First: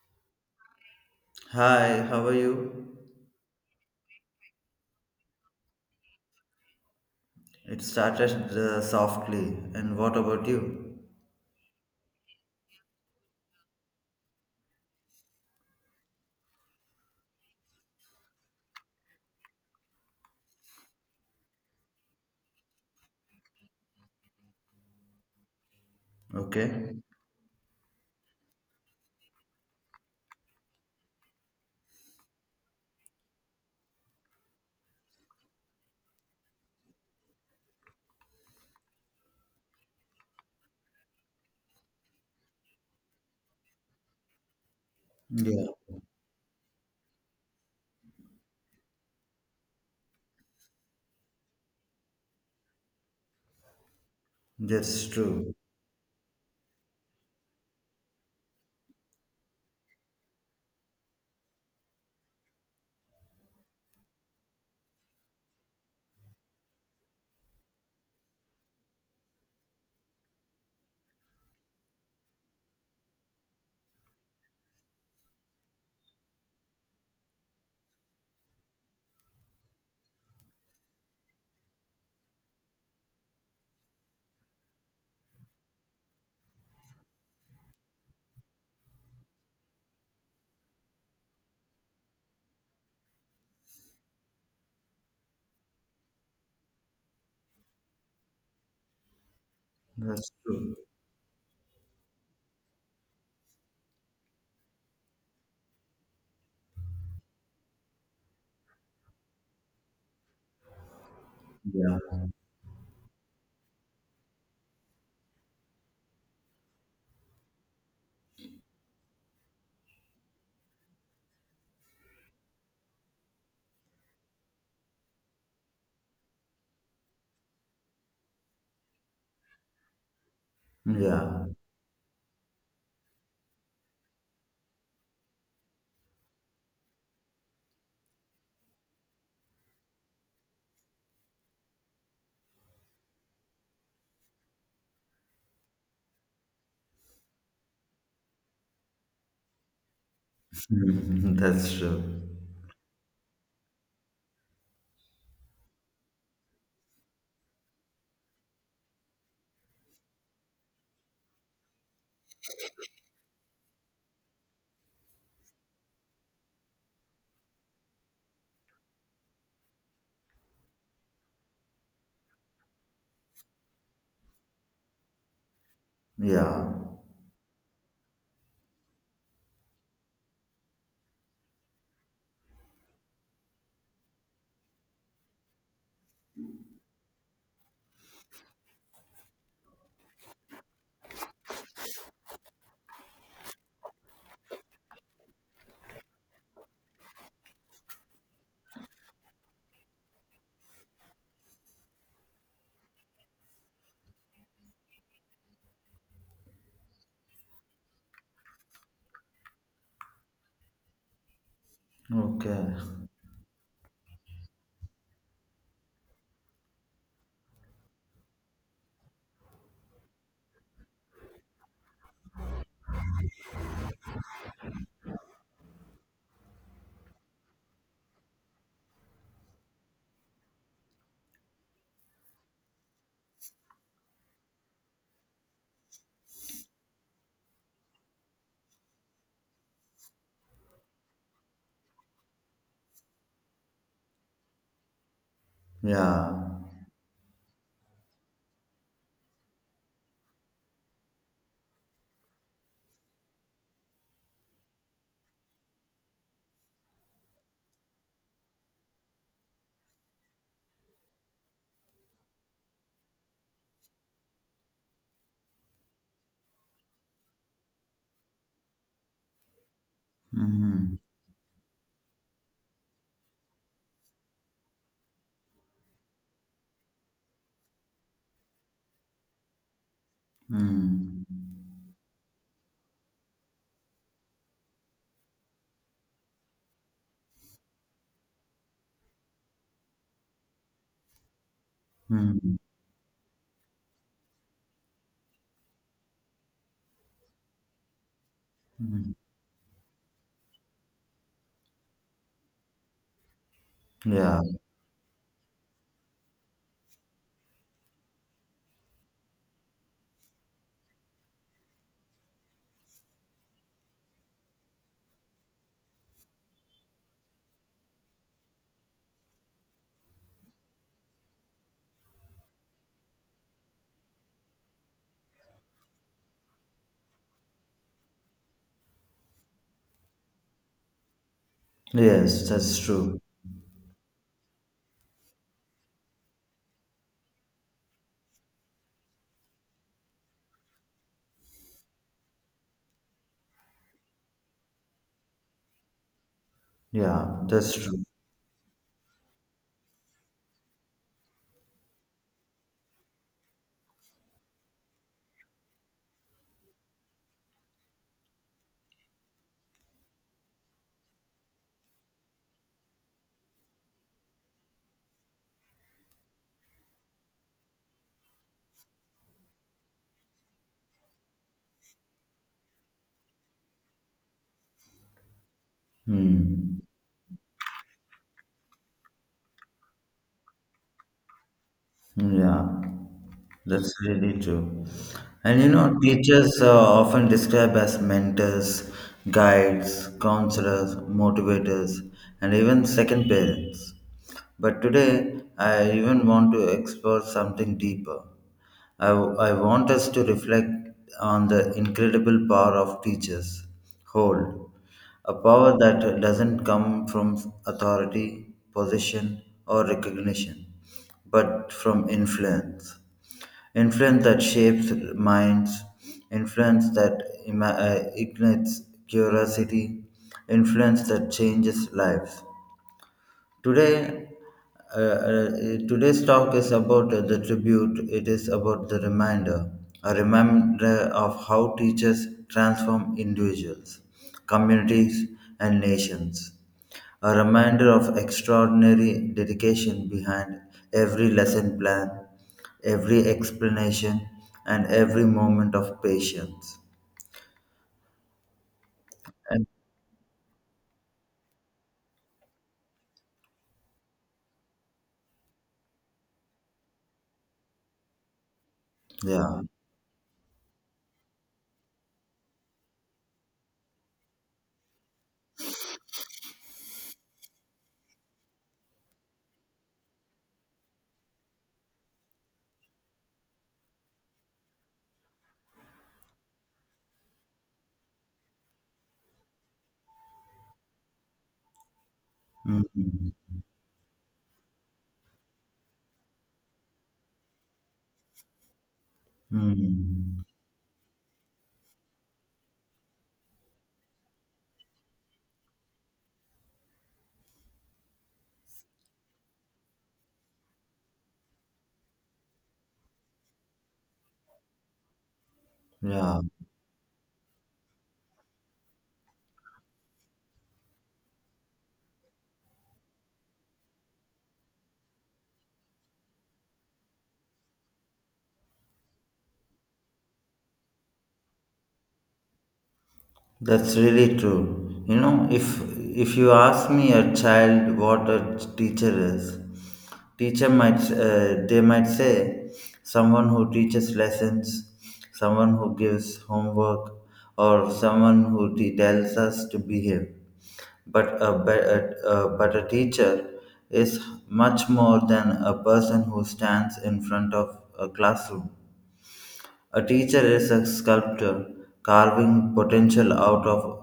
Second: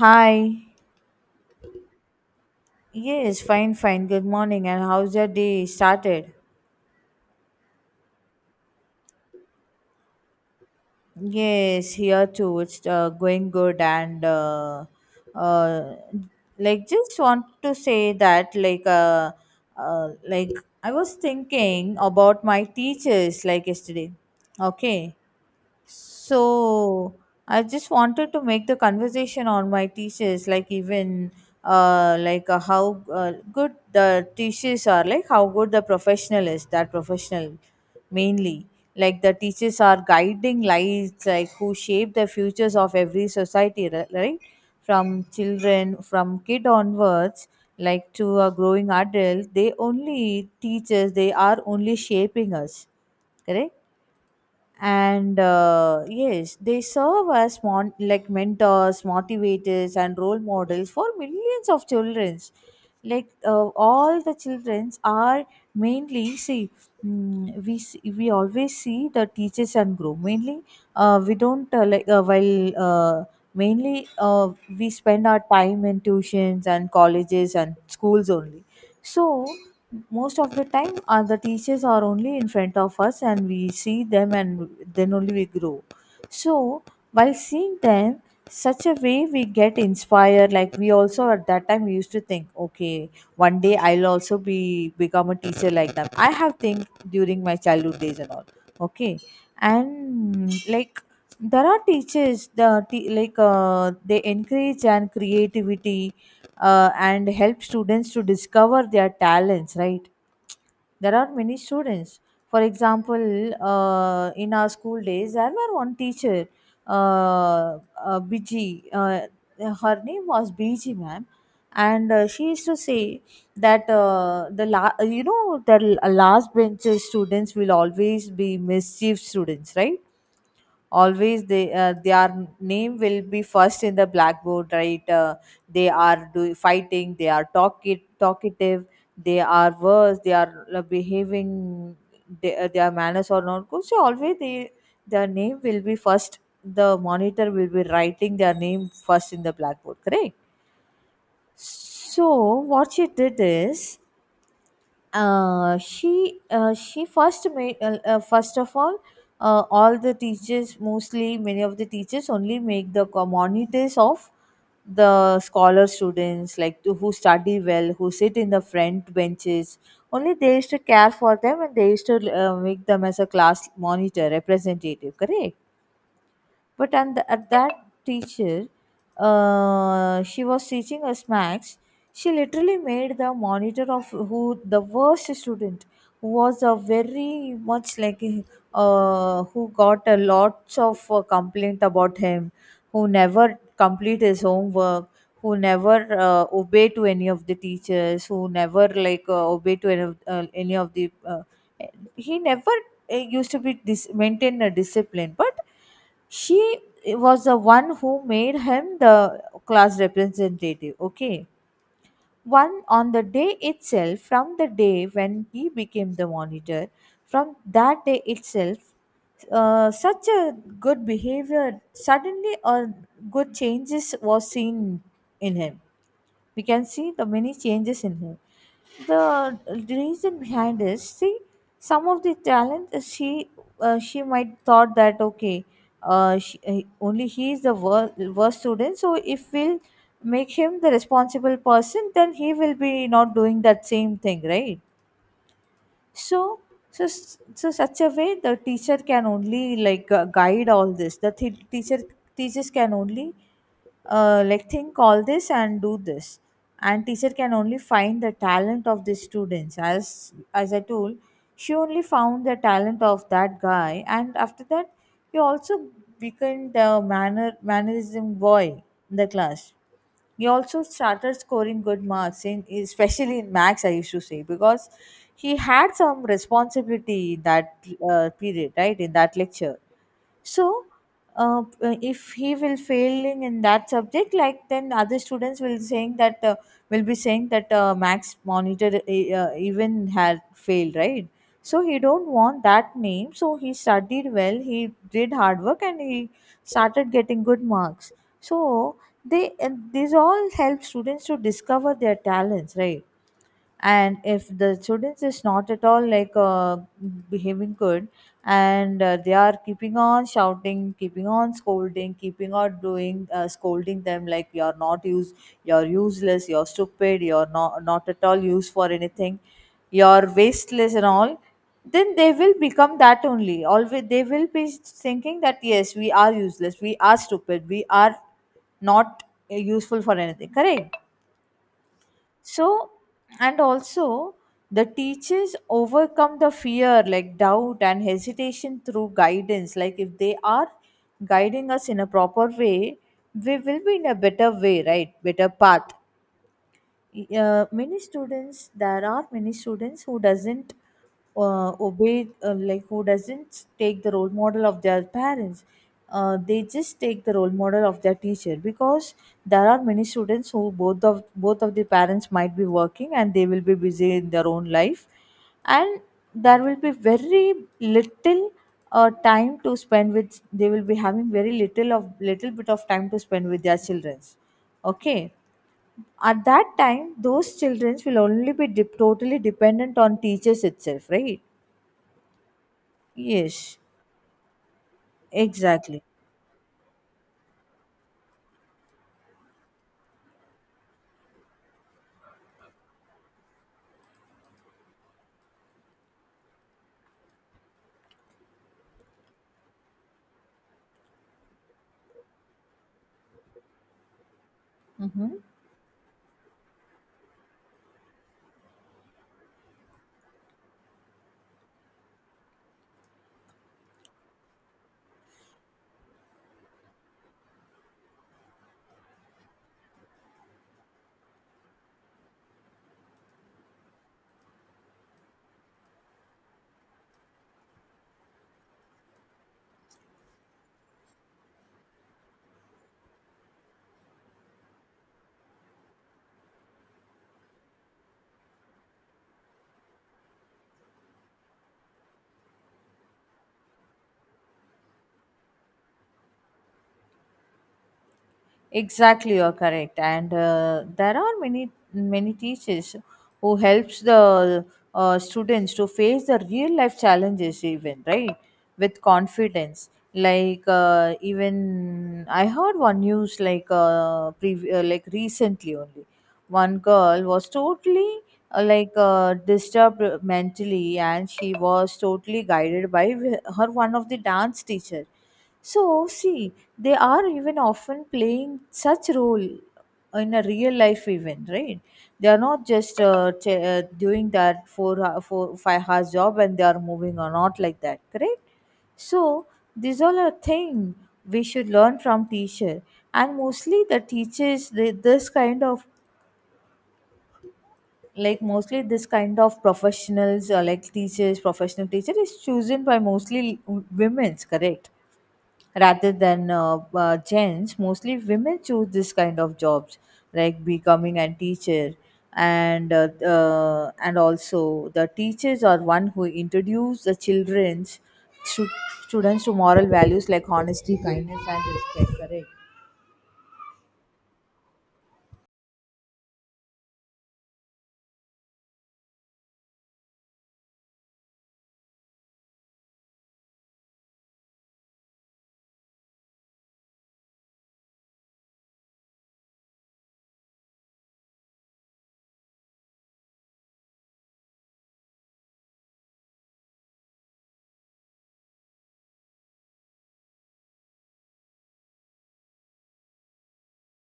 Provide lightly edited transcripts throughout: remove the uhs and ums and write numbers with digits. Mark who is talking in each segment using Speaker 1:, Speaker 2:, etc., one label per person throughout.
Speaker 1: Hi.
Speaker 2: Hi, how are you?
Speaker 1: Yes, fine, fine. Good morning. And how's your day started?
Speaker 2: It started softly. And what about you?
Speaker 1: Yes, here too. It's going good. And uh, like, just want to say that, like I was thinking about my teachers, like yesterday. Okay.
Speaker 2: Okay.
Speaker 1: So I just wanted to make the conversation on my thesis, like even like how good the teachers are, like how good the professional is, that professional mainly. Like the teachers are guiding lights, like who shape the futures of every society, right? From
Speaker 2: Yeah,
Speaker 1: children, from kid onwards, like to a growing adult, they only teachers, they are only shaping us, correct?
Speaker 2: that's
Speaker 1: and
Speaker 2: true.
Speaker 1: uh, yes, they serve as like mentors, motivators and role models for millions of children, like all the children are mainly see, we see, we always see the teachers and group mainly. We don't like while mainly we spend our time in tuitions and colleges and schools only. So most of the time the teachers are only in front of us and we see them and then only we grow. So while seeing them, such a way we get inspired, like we also at that time we used to think, okay, one day I'll also be become a teacher like them, I have think during my childhood days and all. Okay.
Speaker 2: That's
Speaker 1: And
Speaker 2: true.
Speaker 1: like there are teachers, like they encourage and creativity and help students to discover their talents, right? There are many
Speaker 2: Yeah.
Speaker 1: students. For example, in our school days there were one teacher. Uh, bg Her name was Biji, ma'am. And she used to say that the la- you know the l- last bench students will always be mischief students, right? Always
Speaker 2: Yeah.
Speaker 1: they their name will be first in the blackboard, right? They are do fighting, they are talkative, they are worse, they are behaving, they, their manners are not good, so always they, their name will be first. The monitor will be writing their name first in the blackboard, correct?
Speaker 2: That's true.
Speaker 1: So what she did is, she first made first of all, all the teachers, mostly many of the teachers only make the monitors of the scholar students, like to, who study well, who sit in the front benches. Only they used to care for them and they used to make them as a class monitor representative, correct?
Speaker 2: Yeah.
Speaker 1: But and at that teacher, she was teaching us max, she literally made the monitor of who, the worst student, who was a very much like, who got a lots of complaint about him, who never complete his homework, who never obey to any of the teachers, who never like obey to any of the he never used to be maintain a discipline. But she was the one who made him the class representative, okay?
Speaker 2: Okay.
Speaker 1: One on the day itself, from the day when he became the monitor, from that day itself, such a good behavior, suddenly a good changes was seen in him. We can see the many changes in him. The reason behind is, see, some of the talent, she might thought that, okay, she, only he is the worst student, so if we'll make him the responsible person then he will be not doing that same thing, right?
Speaker 2: Yeah.
Speaker 1: So, so such a way the teacher can only like guide all this, teacher, teachers can only like think all this and do this. And teacher can only find the talent of the students, as I told, she only found the talent of that guy, and after that he also became the mannerism boy in the class. He also
Speaker 2: Mm-hmm.
Speaker 1: started scoring good marks in, especially in max, I used to say, because he had some responsibility in that period, right, in that lecture. So
Speaker 2: Mm-hmm.
Speaker 1: if he will failing in that subject, like then other students will saying that will be saying that max monitor even had failed, right? So he don't want that name, so he studied well, he did hard work and he started getting good marks. So
Speaker 2: Mm-hmm.
Speaker 1: they and these all help students to discover their talents, right? And
Speaker 2: Yeah.
Speaker 1: if the students is not at all like behaving good, and they are keeping on shouting, keeping on scolding, keeping on doing scolding them like, you're not use, you're useless, you're stupid, you're not not at all used for anything, you're wasteless and all. Then they will become that only, always they will be thinking that, yes, we are useless, we are stupid, we are not useful for anything, correct?
Speaker 2: Yes, that's
Speaker 1: So
Speaker 2: true.
Speaker 1: and also, the teachers overcome the fear like doubt and hesitation through guidance, like if they are guiding us in a proper way, we will be in a better way, right, better path.
Speaker 2: Yeah, that's
Speaker 1: Many
Speaker 2: true.
Speaker 1: students, there are many students who doesn't obey like who doesn't take the role model of their parents, they just take the role model of their teacher, because there are many students who both of the parents might be working and they will be busy in their own life. And there will be very little time to spend with, they will be having very little of little bit of time to spend with their children, okay? At that
Speaker 2: Hmm.
Speaker 1: time, those children will only be dep totally dependent on teachers itself, right?
Speaker 2: Yeah,
Speaker 1: Yes,
Speaker 2: that's really true. And you know,
Speaker 1: exactly.
Speaker 2: teachers are often described as mentors, guides, counselors, motivators, and even second parents. But today, I even want to explore something deeper. I want us to reflect on the incredible power of teachers hold,
Speaker 1: Hmm.
Speaker 2: a power that doesn't come from authority, possession, or recognition, but from influence. Influence that shapes minds, influence that ignites curiosity, influence that changes lives. Today, uh, uh, today's talk is about the tribute. It is about the reminder, a reminder of how teachers transform individuals, communities, and nations. A reminder of extraordinary dedication behind every lesson plan, every explanation, and every moment of patience.
Speaker 1: Exactly, you're
Speaker 2: And
Speaker 1: correct. And there are many many teachers who helps the students to face the real life challenges even, right, with
Speaker 2: yeah.
Speaker 1: confidence. Like even I heard one news like like recently only, one girl was totally like disturbed mentally and she was totally guided by her one of the dance teacher. So, see, they are even often playing such role in a real life event, right? They are not just
Speaker 2: Mhm.
Speaker 1: doing that four, 5 hours job and they are moving or not like that, correct? So, these all are
Speaker 2: Mhm.
Speaker 1: thing we should learn from teacher, and mostly the teachers, they, this kind of, like mostly this kind of professionals or like teachers, professional teacher is chosen by mostly women's, correct? Rather
Speaker 2: Yeah.
Speaker 1: than gents, mostly women choose this kind of jobs, like becoming a teacher. And and also, the teachers are one who introduce the children's stu- students to moral values like honesty, kindness and respect, correct?
Speaker 2: That's really true. You know, if you ask me a child what a teacher is, teacher might they might say someone who teaches lessons, someone who gives homework, or someone who tells us to behave. But a, be- a but a teacher is much more than a person who stands in front of a classroom. A teacher is a sculptor carving potential out of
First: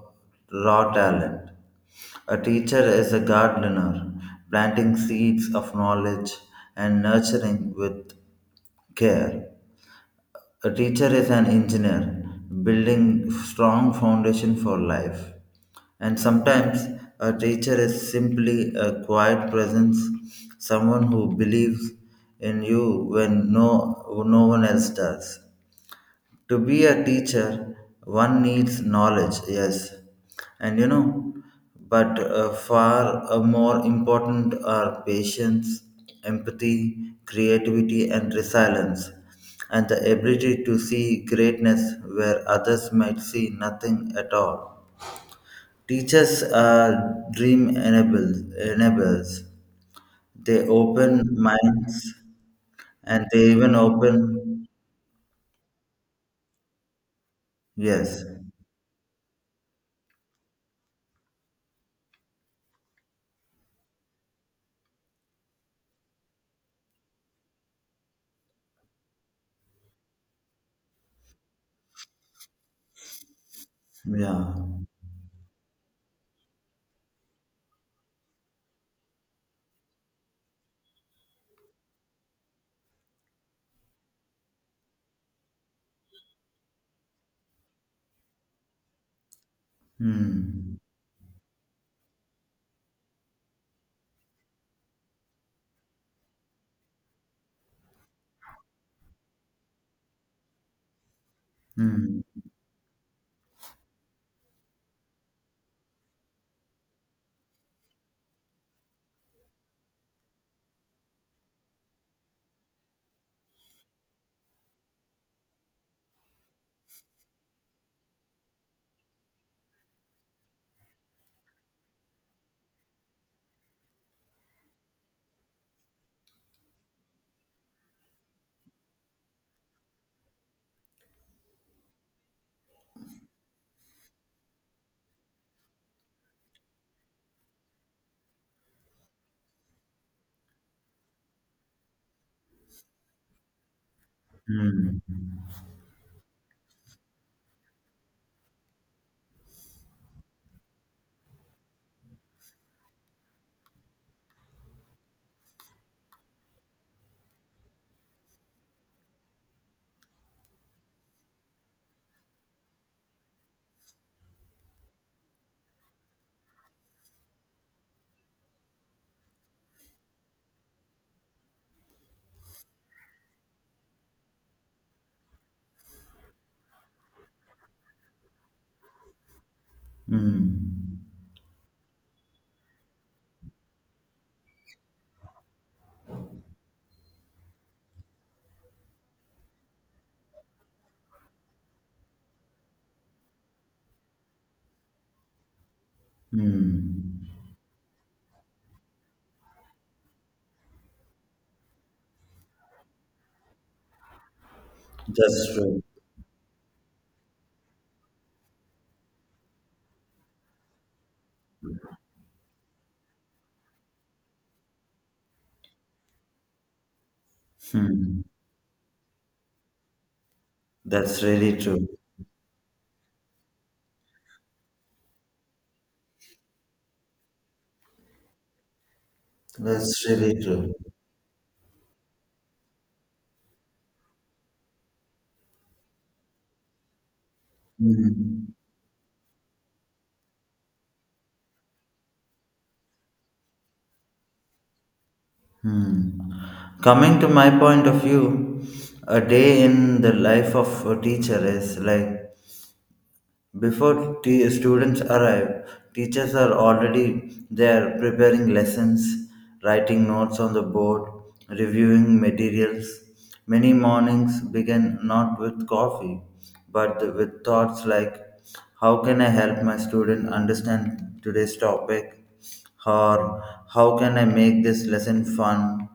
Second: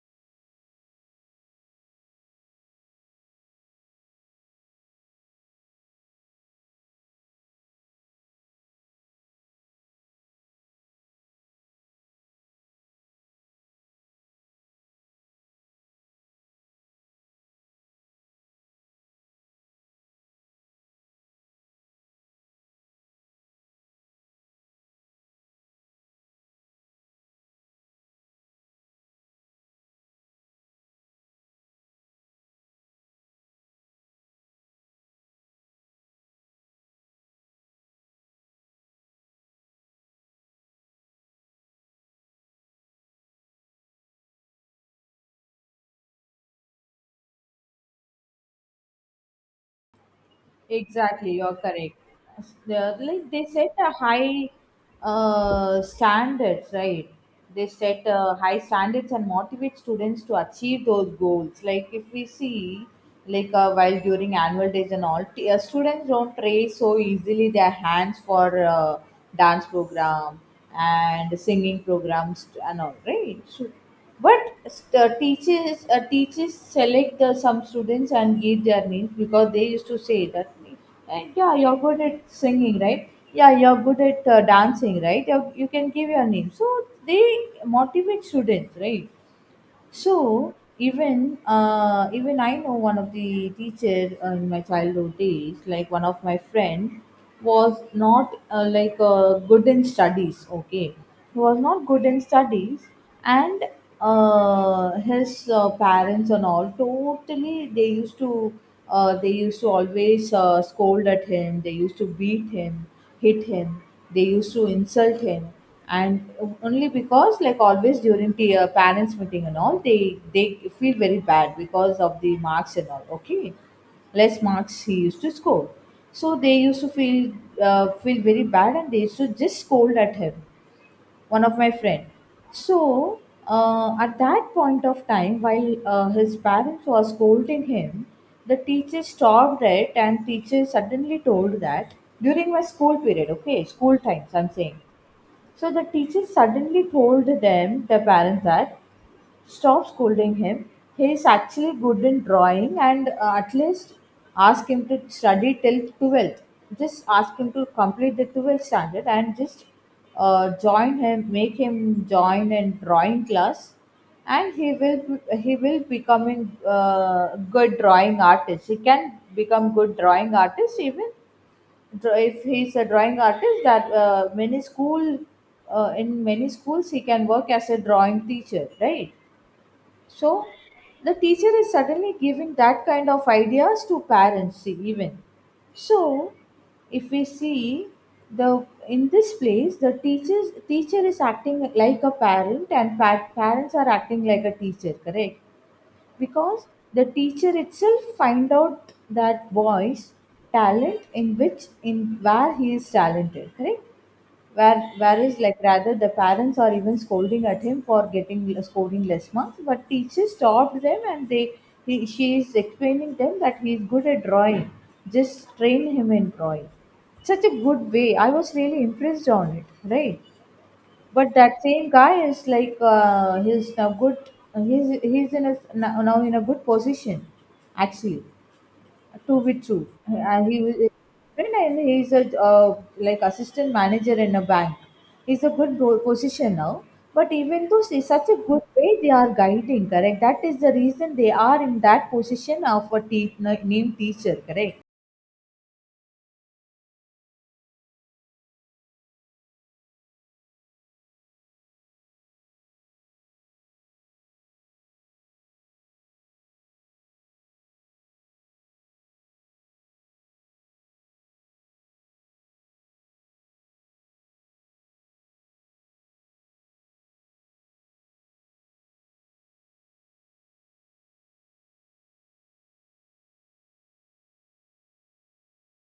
Speaker 2: raw talent. A teacher is a gardener planting seeds of knowledge and nurturing with care. A teacher is an engineer building strong foundation for life. And sometimes a teacher is simply a quiet presence, someone who believes in you when no one else does, to be a teacher one needs knowledge, yes, and you know but far more important are patience, empathy, creativity and resilience, and the ability to see greatness where others might see nothing at all. Teachers are dream enables enablers, they open
Speaker 1: Exactly, you're
Speaker 2: minds
Speaker 1: correct.
Speaker 2: and
Speaker 1: Like they
Speaker 2: they
Speaker 1: set
Speaker 2: even
Speaker 1: a high
Speaker 2: open.
Speaker 1: standards, right? They set
Speaker 2: Yes.
Speaker 1: high standards and motivate students to achieve those goals. Like if we see, like while during annual days and all, students don't raise so easily their hands for dance program and singing programs and all, right? So, but
Speaker 2: Yeah.
Speaker 1: teachers teachers select the, some students and give their names, because they used to say that, and, yeah, you're good at singing, right? Yeah, you're good at dancing, right? You can give your name, so they motivate students, right? So
Speaker 2: Hmm.
Speaker 1: even even I know one of the teacher in my childhood days, like one of my friend, was not like good in studies. Okay, he was not good in
Speaker 2: Mm,
Speaker 1: studies, and his parents and all totally, they used to always scold at him. They used to beat him, hit him, they used to insult him. And only because, like, always during the parents meeting and all, they feel very bad because of the marks and all, okay, less marks he used to score, so they used to feel very bad and they used to just scold at him, one of my friend. So at that point of time, while his parents were scolding him, the teacher stopped it and teacher suddenly told that, during my school period, okay, school times I'm saying,
Speaker 2: mm,
Speaker 1: so the teacher suddenly told them, the parents, that, stop scolding him. He is actually good in drawing, and at least ask him to study till 12th. Just ask him to complete the 12th standard and just join him, make him join in drawing class and he will becoming good drawing artist. He can become good drawing artist even, if he's a drawing artist that many school, in many schools he can work as a drawing teacher, right? So
Speaker 2: mm,
Speaker 1: the teacher is suddenly giving that kind of ideas to parents even. So if we see the in this place the teacher is acting like a parent and parents are acting like a teacher, correct?
Speaker 2: mm.
Speaker 1: Because the teacher itself find out that boy's talent, in where he is talented, correct? Where whereas,
Speaker 2: That's
Speaker 1: like,
Speaker 2: true.
Speaker 1: rather the parents are even scolding at him for getting scoring less marks, but teachers stopped them and they she is explaining them that he is good at drawing, just train him in drawing. Such a good way,
Speaker 2: Hmm.
Speaker 1: I was really impressed on it, right?
Speaker 2: That's
Speaker 1: But
Speaker 2: really
Speaker 1: that
Speaker 2: true.
Speaker 1: same guy is like he's in a now in a good position, actually, to be true.
Speaker 2: That's really
Speaker 1: And he
Speaker 2: true.
Speaker 1: was very nice. He's a like assistant manager in a bank. He's a good position now. But even though it's such a
Speaker 2: Hmm.
Speaker 1: good way they are guiding, correct? That is the reason they are in that position of a named teacher, correct?
Speaker 2: Hmm. Coming to my point of view, a day in the life of a teacher is like, before students arrive, teachers are already there preparing lessons, writing notes on the board, reviewing materials. Many mornings begin not with coffee, but with thoughts like, how can I help my student understand today's topic? Or, how can I make this lesson fun?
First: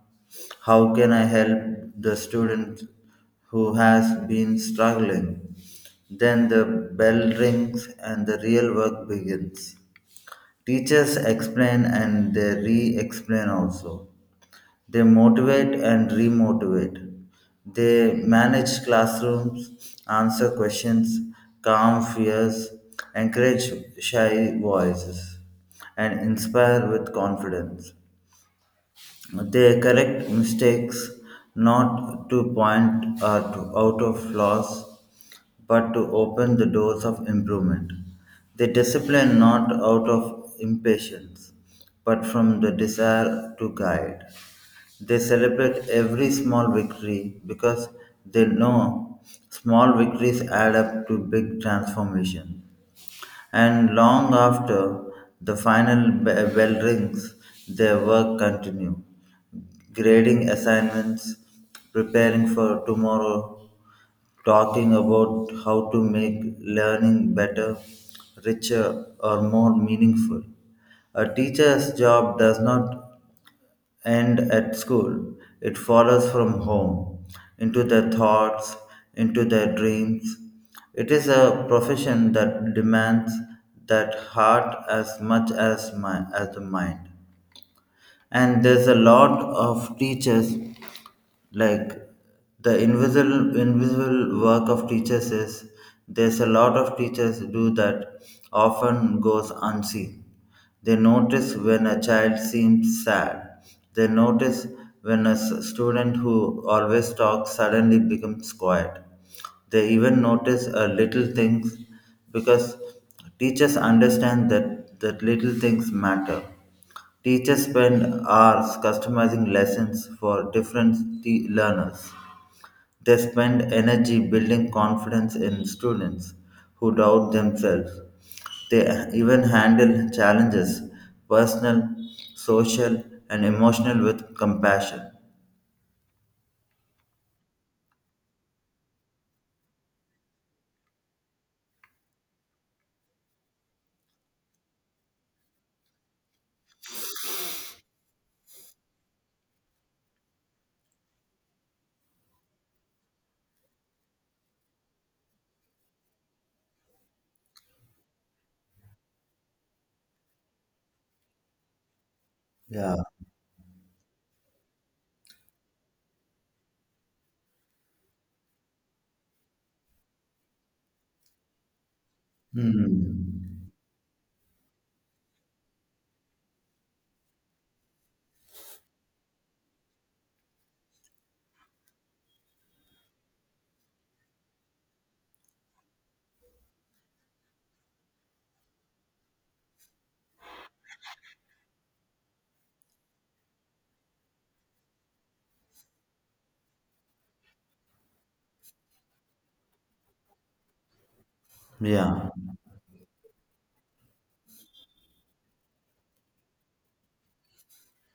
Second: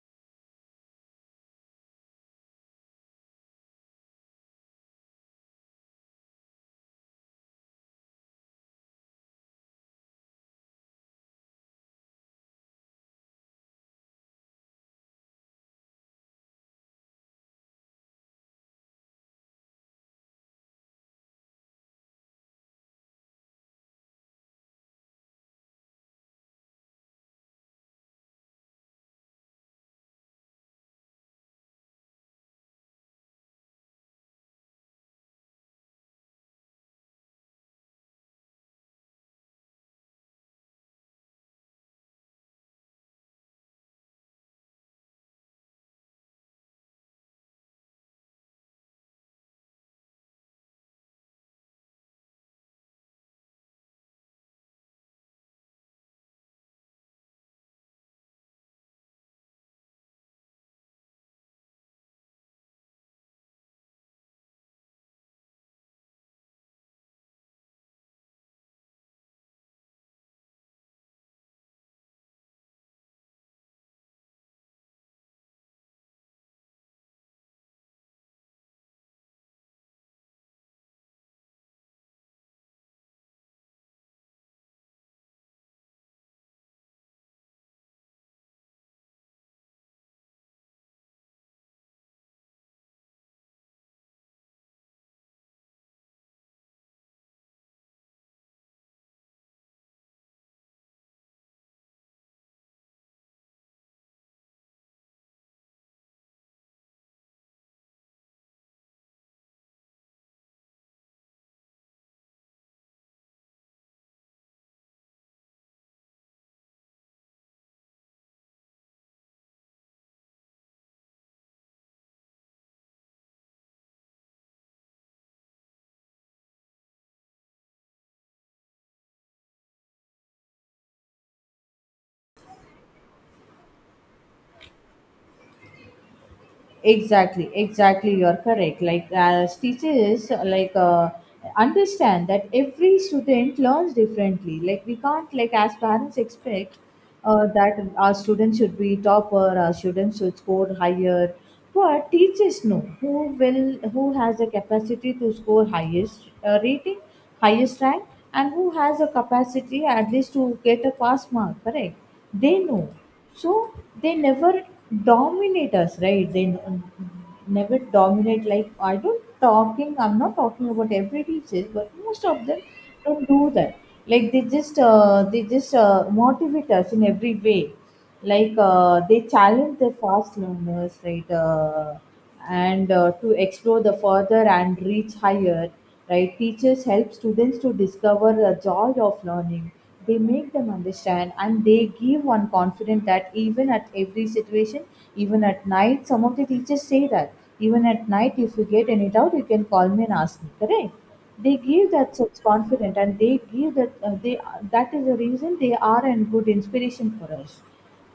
Speaker 2: How can I help the student who has been struggling? Then the bell rings and the real work begins. Teachers explain and they re explain also. They motivate and remotivate. They manage classrooms, answer questions, calm fears, encourage shy voices, and inspire with confidence. They correct mistakes not to point out out of flaws, but to open the doors of improvement. They discipline not out of impatience, but from the desire to guide. They celebrate every small victory, because they know small victories add up to big transformation. And long after the final bell rings, their work continues, grading assignments, preparing for tomorrow, talking about how to make learning better, richer, or more meaningful. A teacher's job does not end at school, it follows from home, into their thoughts, into their dreams. It is a profession that demands that heart as much as, as the mind. And there's a lot of teachers, like the invisible work of teachers is, there's a lot of teachers do that often goes unseen. They notice when a child seems sad, they notice when a student who always talks suddenly becomes quiet. They even notice a little things, because teachers understand that little things matter. Teachers spend hours customizing lessons for different learners. They spend energy building confidence in students who doubt themselves. They even handle challenges, personal, social, and emotional, with compassion.
Speaker 1: Exactly, exactly, you're correct. Like as teachers, like, understand that every student learns differently. Like we can't, like, as parents expect that our students should be topper, our students should score higher, but teachers know who will, who has the capacity to score highest, rating highest rank, and who has a capacity at least to get a pass mark, correct? They know.
Speaker 2: Yeah.
Speaker 1: So they never dominate us, right? They never dominate. Like I don't talking I'm not talking about every teacher, but most of them don't
Speaker 2: Hmm.
Speaker 1: do that. Like they just motivate us in every way. Like, they challenge the fast learners, right? And To explore the further and reach higher. Right, teachers help students to discover the joy of learning. They make them understand and they give one confidence that even at every situation, even at night, some of the teachers say that even at night, if you get any doubt, you can call me and ask me, correct? They give that
Speaker 2: Yeah.
Speaker 1: such confidence, and they give that they that is the reason they are a good inspiration for us.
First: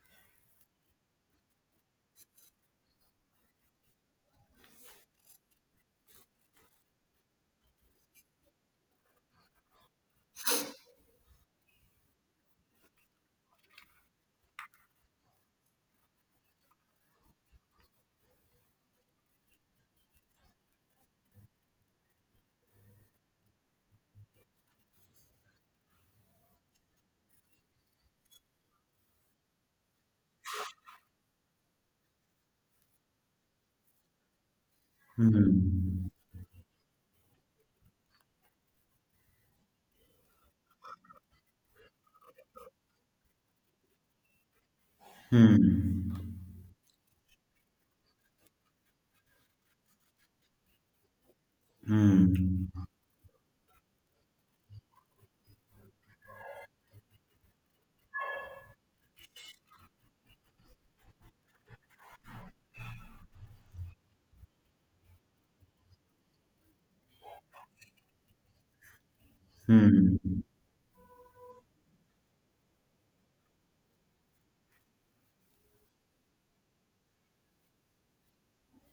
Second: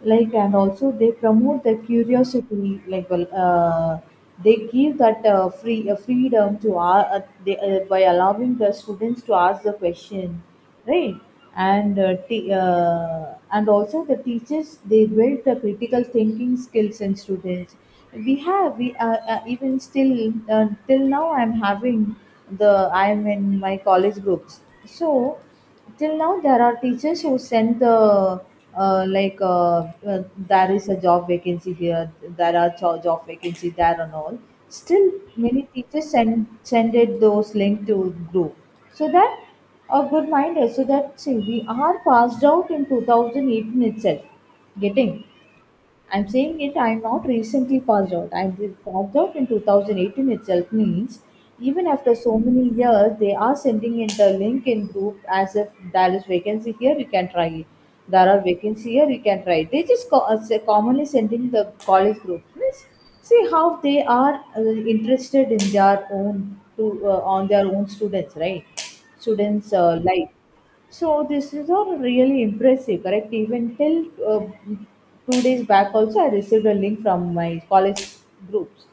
Speaker 1: Like, and also they promote the curiosity. Like, they give that freedom to by allowing the students to ask the question, right? And also the teachers, they build the critical thinking skills in students. We have we even still Till now I'm having the I'm in my college groups. So till now there are teachers who send the, uh, like uh, uh, there is a job vacancy here, there are job vacancy there, and all. Still many
Speaker 2: Hmm.
Speaker 1: teachers send it, those link to group, so that a good mind is. So that, see, we are passed out in 2018 itself, getting.
Speaker 2: Hmm.
Speaker 1: I'm saying it, I'm not recently passed out. I passed out in 2018 itself means even after so many
Speaker 2: Hmm.
Speaker 1: years, they are sending in the link in group as if there is vacancy here, you can try it. There are vacancy here, you can try it. They just commonly sending the college group. Means, see how they are interested in their own, to, on their own students, right? Students'
Speaker 2: Hmm.
Speaker 1: life. So this is all really impressive, correct? Even till 2 days back, also I received a link from my college groups,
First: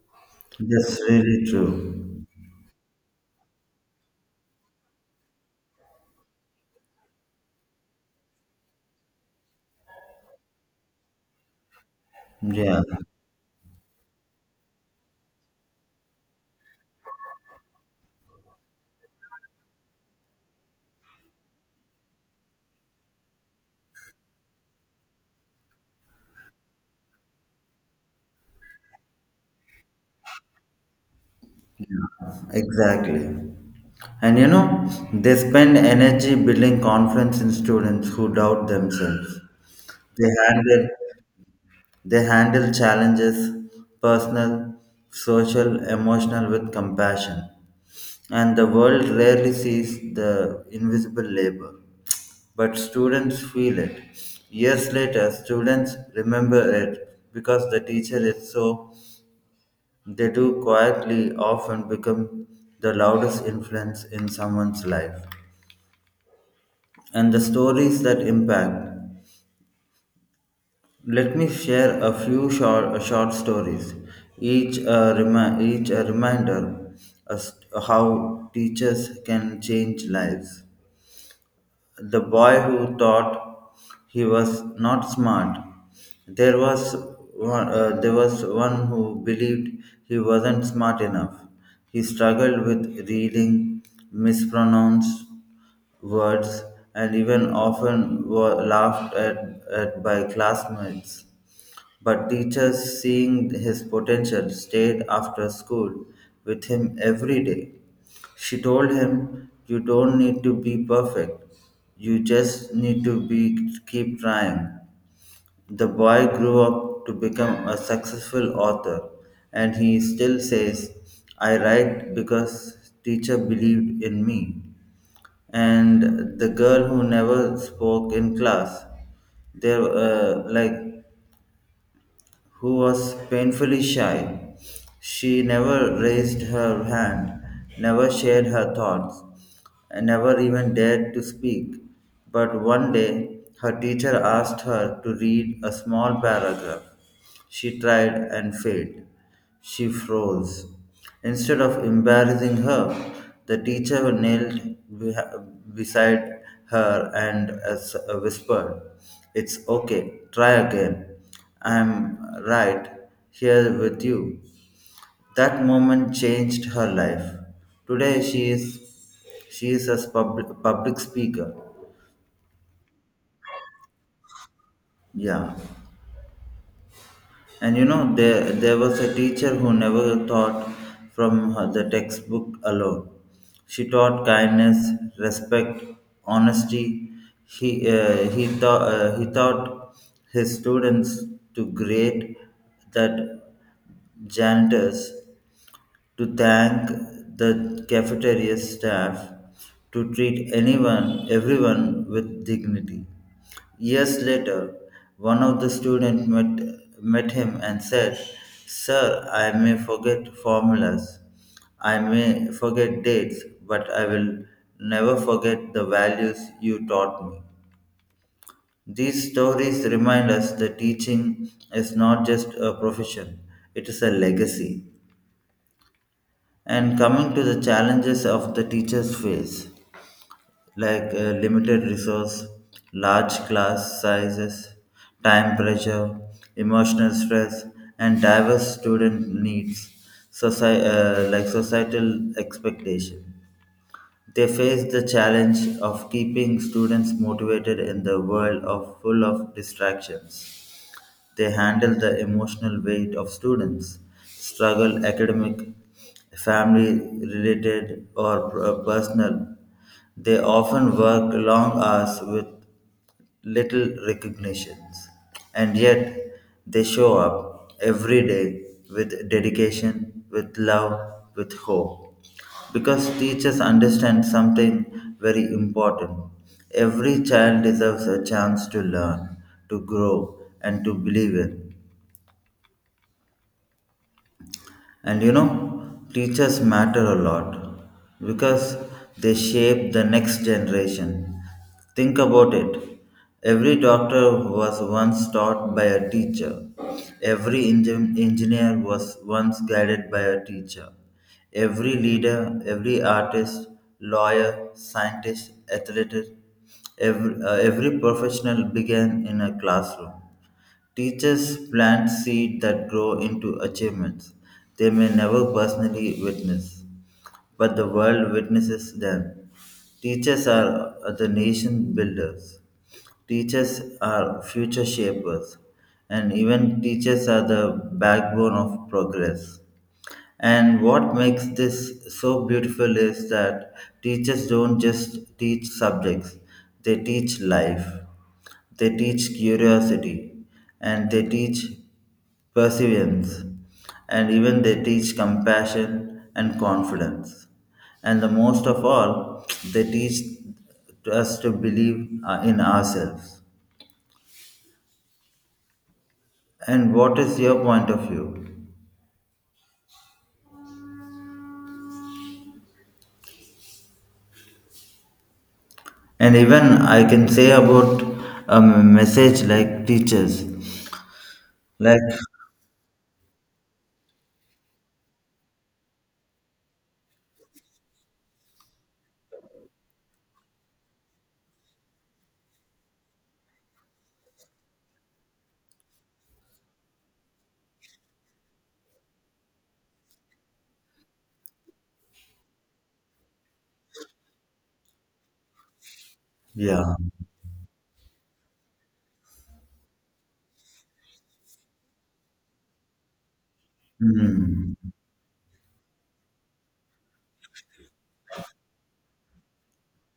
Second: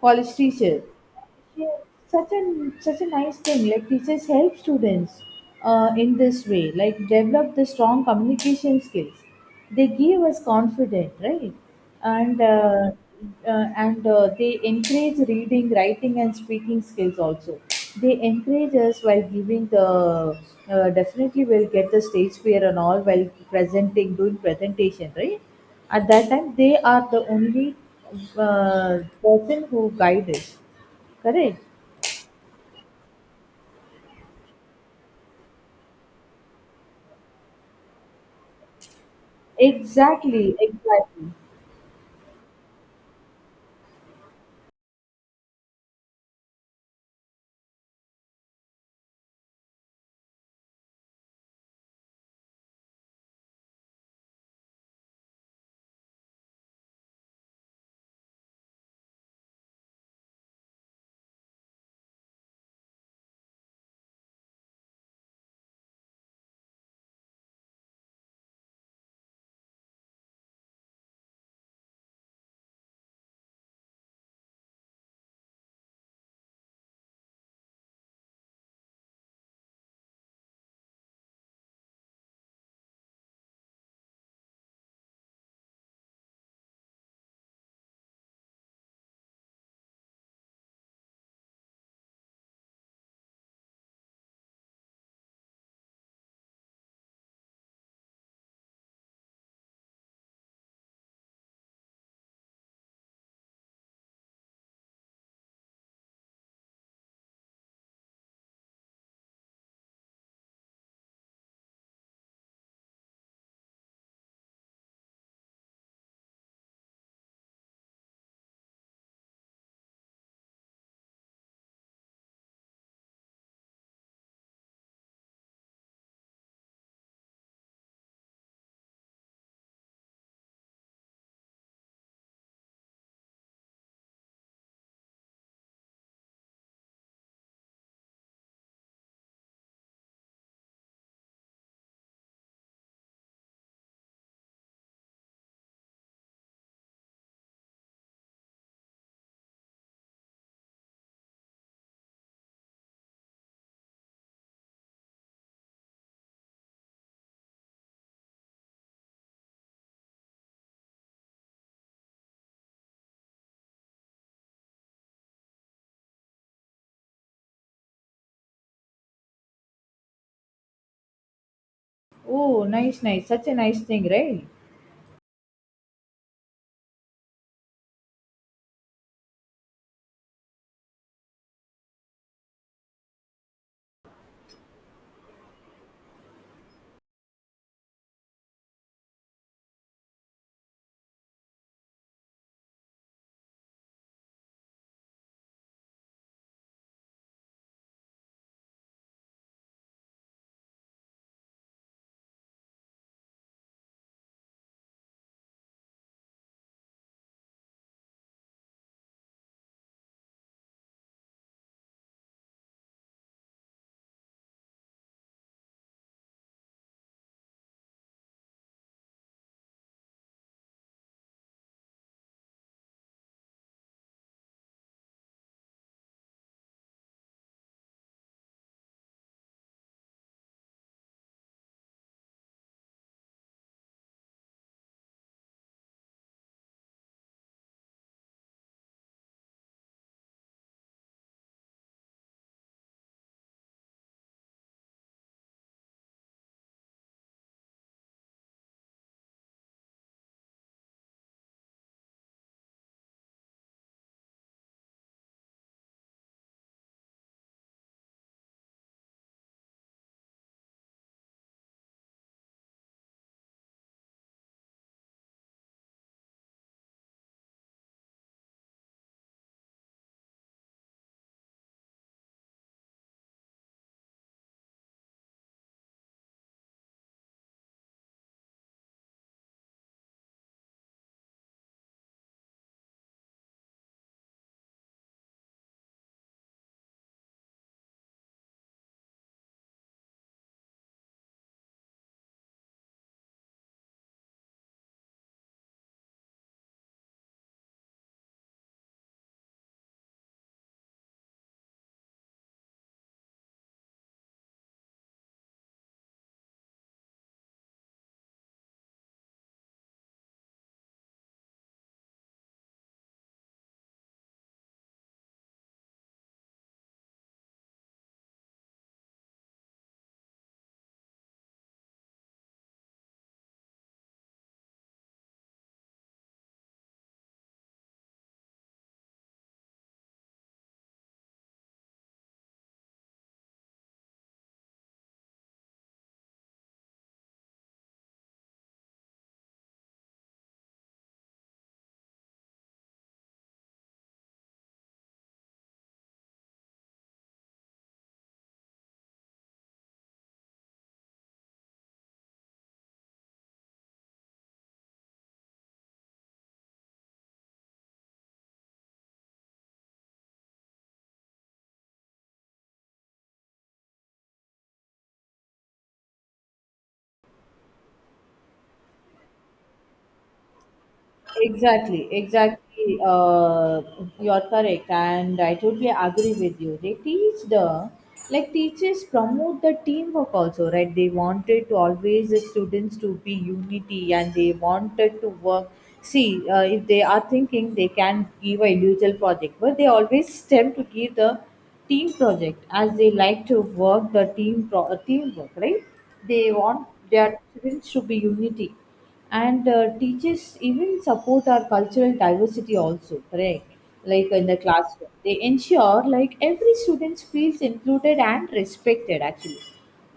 Speaker 1: college teacher.
Speaker 2: That's really
Speaker 1: Yeah,
Speaker 2: true.
Speaker 1: such a such a nice thing, like teachers help students in this way, like develop the strong communication skills. They give us confidence, right? And
Speaker 2: Yeah.
Speaker 1: they encourage reading, writing, and speaking skills also. They encourage us while giving the, definitely will get the stage fear and all while presenting, doing presentation, right? At that time they are the only uh, person who guide us. Correct?
Speaker 2: Exactly. And you know, they spend energy building confidence in students who doubt themselves. They
Speaker 1: Exactly,
Speaker 2: handle
Speaker 1: exactly.
Speaker 2: they handle challenges, personal, social, emotional, with compassion. And the world rarely sees the invisible labor. But students feel it. Years later, students remember it, because the teacher is so, they do quietly often become the loudest influence in someone's life. And the stories that impact. Let me share a few short stories, each a reminder as to how teachers can change lives. The boy who thought he was not smart. There was there was one who believed he wasn't smart enough. He struggled with reading, mispronounced words, and even often was at by classmates. But teachers, seeing his potential, stayed after school with him every day. She told him, you don't need to be perfect, you just need to be, keep trying. The boy grew up to become a successful author, and he still says, I write because teacher believed in me. And the girl who never spoke in class, there like, who was painfully shy. She never raised her hand, never shared her thoughts, and never even dared to speak. But one day, her teacher asked her to read a small paragraph. She tried and failed. She froze. Instead of embarrassing her, the teacher knelt beh- beside her and whispered, it's okay, try again. I'm right here with you. That moment changed her life. Today she is, she is a public speaker.
Speaker 1: Oh, nice, nice. Such a nice thing, right?
Speaker 2: Yeah. And you know, there was a teacher who never taught from her, the textbook alone. She taught kindness, respect, honesty. He he taught his students to grade that janitors, to thank the cafeteria staff, to treat anyone everyone with dignity. Years later, one of the students met him and said, sir, I may forget formulas, I may forget dates, but I will never forget the values you taught me. These stories remind us that teaching is not just a profession, it is a legacy. And coming to the challenges of the teachers face, like limited resource, large class sizes, time pressure, emotional stress, and diverse student needs, like societal expectation. They face the challenge of keeping students motivated in the world of full of distractions. They handle the emotional weight of students, struggle academic, family related or personal. They often work long hours with little recognitions, and yet they show up every day with dedication, with love, with hope. Because teachers understand something very important. Every child deserves a chance to learn, to grow, and to believe in. And you know, teachers matter a lot because they shape the next generation. Think about it. Every doctor was once taught by a teacher. Every engineer was once guided by a teacher. Every leader, every artist, lawyer, scientist, athlete, every professional began in a classroom. Teachers plant seeds that grow into achievements they may never personally witness, but the world witnesses them. Teachers are the nation builders. Teachers are future shapers, and even teachers are the backbone of progress. And what makes this so beautiful is that teachers don't just teach subjects, they teach life, they teach curiosity, and they teach perseverance, and even they teach compassion and confidence. And the most of all, they teach us to believe in ourselves. And what is your point of view? And even I can say about a message like teachers, like
Speaker 1: Exactly, exactly. You're correct, and I totally agree with you. They teach the, like, teachers promote the teamwork also, right? They wanted to always the students to be unity, and they wanted to work. See, if they are thinking, they can give a individual project, but they always stem to give the team project, as they like to work the teamwork, right? They want
Speaker 2: yeah,
Speaker 1: their students to be unity. And teachers even support our cultural diversity also, correct? Like in the
Speaker 2: mm,
Speaker 1: classroom, they ensure like every student feels included and respected. Actually,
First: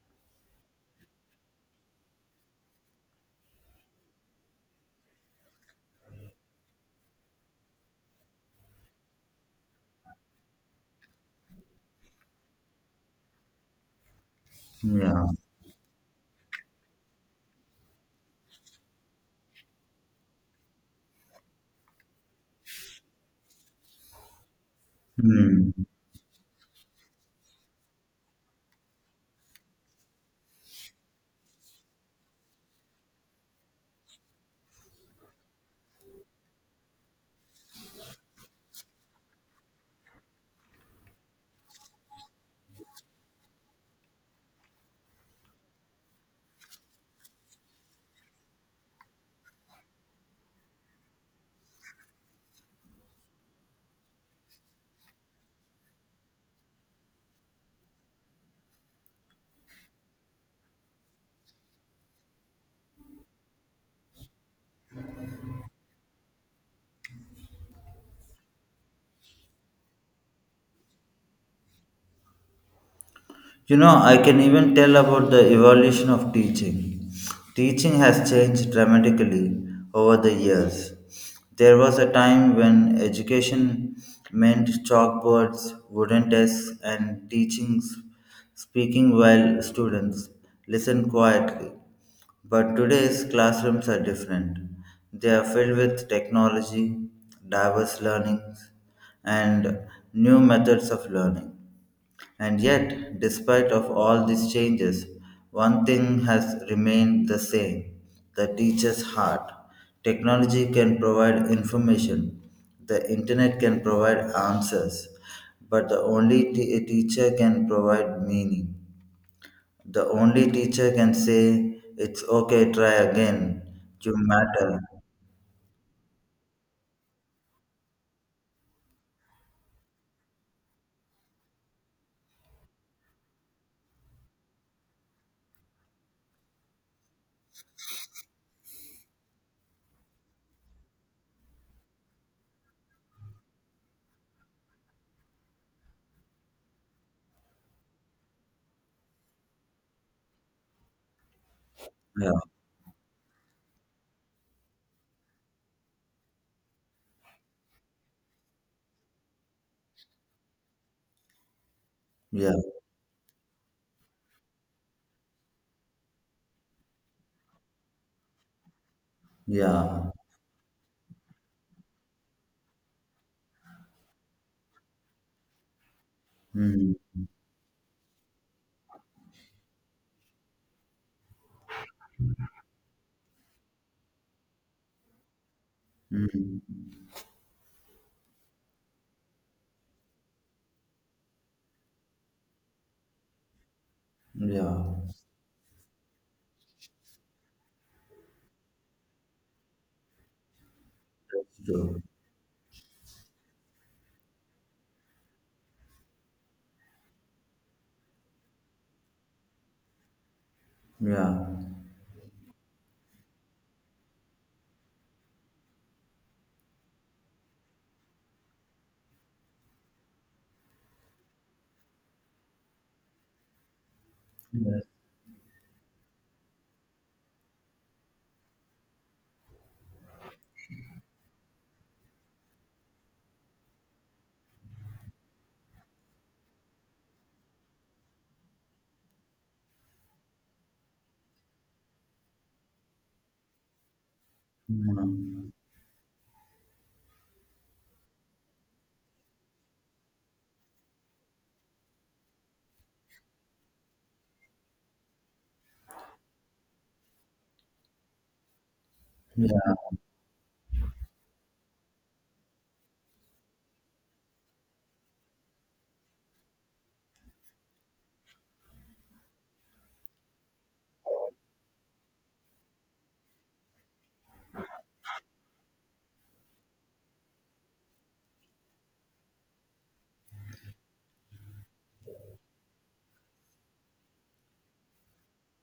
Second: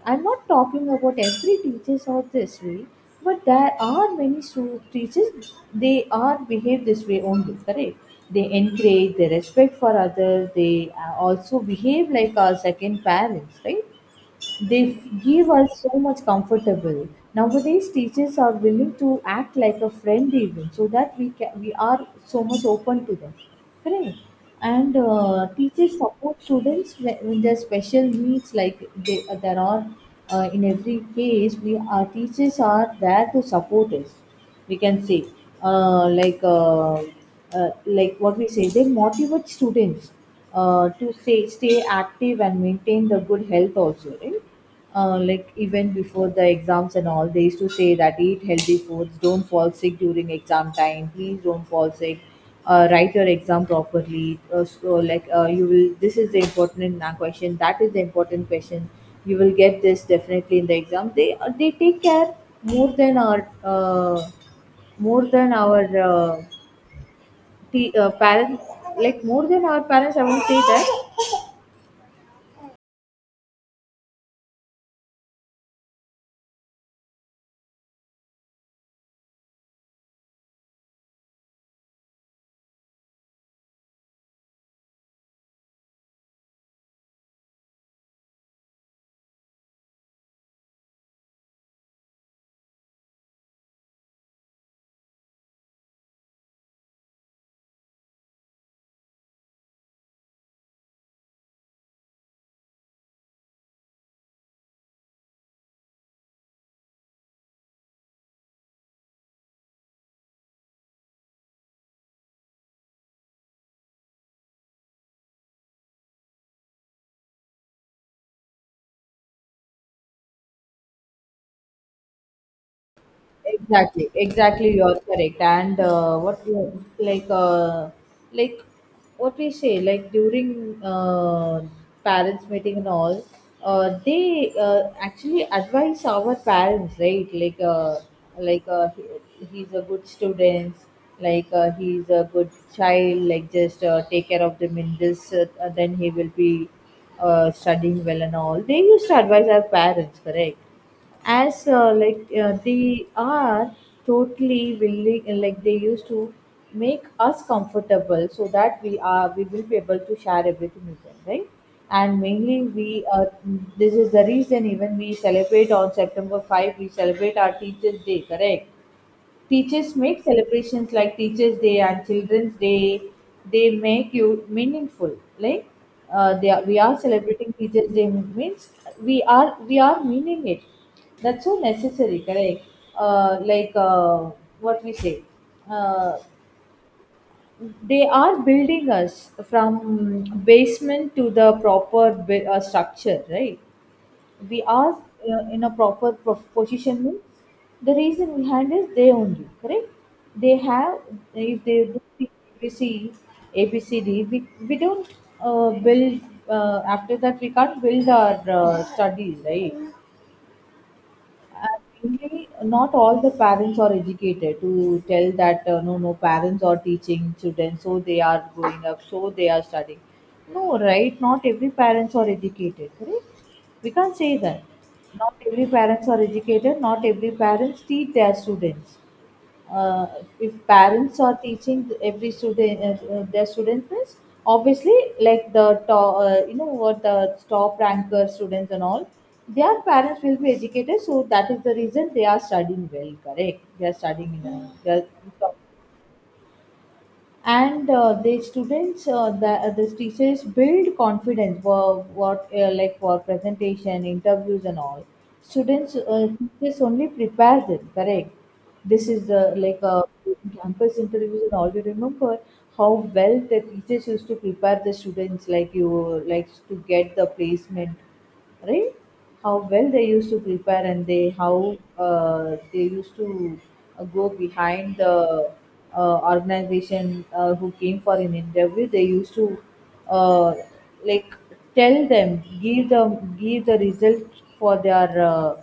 Speaker 1: I'm not talking about every teachers are this way, but there are many teachers, they are behave this way only, correct? They encourage, they respect for others. They also behave like our second parents, right? They
Speaker 2: yeah,
Speaker 1: give us so much comfortable. Nowadays, teachers are willing to act like a friend even, so that we can, we are so much open to them, correct? And
Speaker 2: mm.
Speaker 1: teachers support students when their special needs, like they, there are in every case, we, our teachers are there to support us, we can say. uh, like uh, like what we say, they motivate students to say stay active and maintain the good health also, right? Like, even before the exams and all, they used to say that eat healthy foods, don't fall sick during exam time, please don't fall sick, write your exam properly. So, like, you will this is the important question that is the important question, you will get this definitely in the exam. They they take care more than our more than our uh, parents, like more than our parents, I won't say that.
Speaker 2: You know, I can even tell about the evolution of teaching. Teaching has changed dramatically over the years. There was a time when education meant chalkboards, wooden desks, and teaching speaking while students listened quietly. But today's classrooms are different. They are filled with technology, diverse learnings, and new methods of learning. And yet, despite of all these changes, one thing has remained the same, the teacher's heart. Technology can provide information, the internet can provide answers, but the only teacher can provide meaning. The only teacher can say, it's okay, try again,
Speaker 1: Exactly,
Speaker 2: you
Speaker 1: exactly.
Speaker 2: matter.
Speaker 1: You're correct. And like, uh, like what we say, like, during parents meeting and all, they actually advise our parents, right? Like, like uh, he's a good student. Like, he's a good child. Like, just take care of them in this, then he will be studying well and all. They used to advise our parents, correct? As
Speaker 2: Yeah,
Speaker 1: they are totally willing, and like they used to make us comfortable so that we are, we will be able to share everything with them, right? And
Speaker 2: yeah,
Speaker 1: mainly we this is the reason even we celebrate on september 5 we celebrate our teachers day, correct? Teachers
Speaker 2: yeah.
Speaker 1: make celebrations like Teachers' Day and Children's Day. They make you meaningful. Like they are, we
Speaker 2: Mm,
Speaker 1: are celebrating Teachers' Day means we are meaning it. That's so necessary, correct? Uh, like uh, what we say. Uh,
Speaker 2: mm,
Speaker 1: they are building us from basement to the proper structure, right? We
Speaker 2: yeah,
Speaker 1: are in a proper position means the reason behind is they only, correct? They have, if they do
Speaker 2: true.
Speaker 1: ABC, ABCD, we don't build. After that, we can't build our studies, right?
Speaker 2: Yeah.
Speaker 1: Mainly, not all the parents are educated to tell that, no, no, parents are teaching children, so they are growing up, so they are studying. No, right? Not every parents are educated, correct? We can't say that.
Speaker 2: Yes.
Speaker 1: Not every parents are educated. Not every parents teach their students. uh, if parents are teaching every student their students means, obviously, like the top you know what, the top ranker students and all, their parents will be educated, so that is the reason they are studying well, correct? They are studying in a, they are in
Speaker 2: Mm.
Speaker 1: top. And the students the teachers build confidence for what, like for presentation, interviews and all. Students teachers only prepare them, correct? This is the,
Speaker 2: Yeah,
Speaker 1: campus interviews and all, you remember how well the teachers used to prepare the students, like you like to get the placement, right? How well they used to prepare, and they, how they used to go behind the organization who came for an interview. They used to uh, like tell them, give the result for their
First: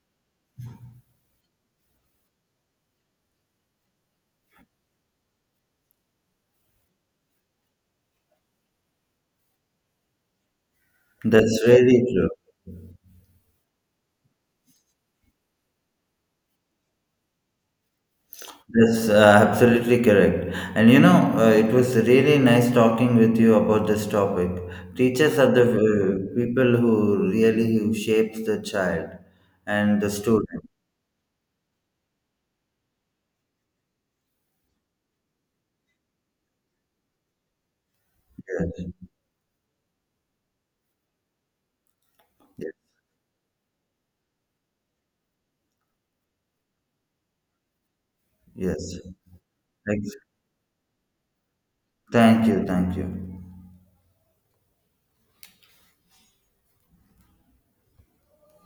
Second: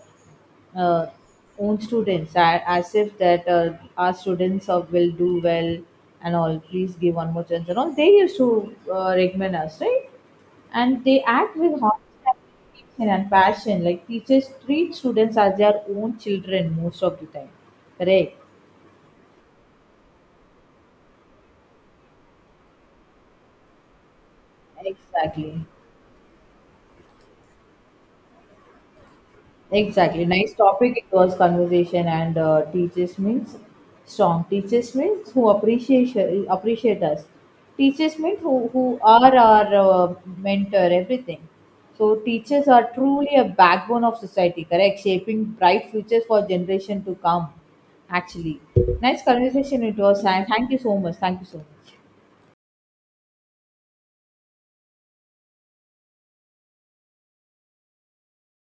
Speaker 1: uh, own students, as if that our students of will do well and all, please give one more chance and all. They used to recommend us, right? And they act
Speaker 2: that's
Speaker 1: with
Speaker 2: really true.
Speaker 1: honesty and passion, like teachers treat students as their own children most of the time, correct?
Speaker 2: That's absolutely correct. And you know, it was really nice talking with you about this topic. Teachers are the
Speaker 1: Exactly.
Speaker 2: people who really who shapes the child and the
Speaker 1: Exactly. Nice
Speaker 2: student.
Speaker 1: topic. It was conversation. And teachers means strong. Teachers means who appreciate us. Teachers means who
Speaker 2: Yes.
Speaker 1: are our mentor. Everything. So teachers
Speaker 2: Yes.
Speaker 1: are truly a backbone of society. Correct, shaping bright futures for generation to come. Actually,
Speaker 2: Yes.
Speaker 1: nice conversation it
Speaker 2: Thanks.
Speaker 1: was. And thank you so much. Thank you so much.
Speaker 2: Thank you. Thank you.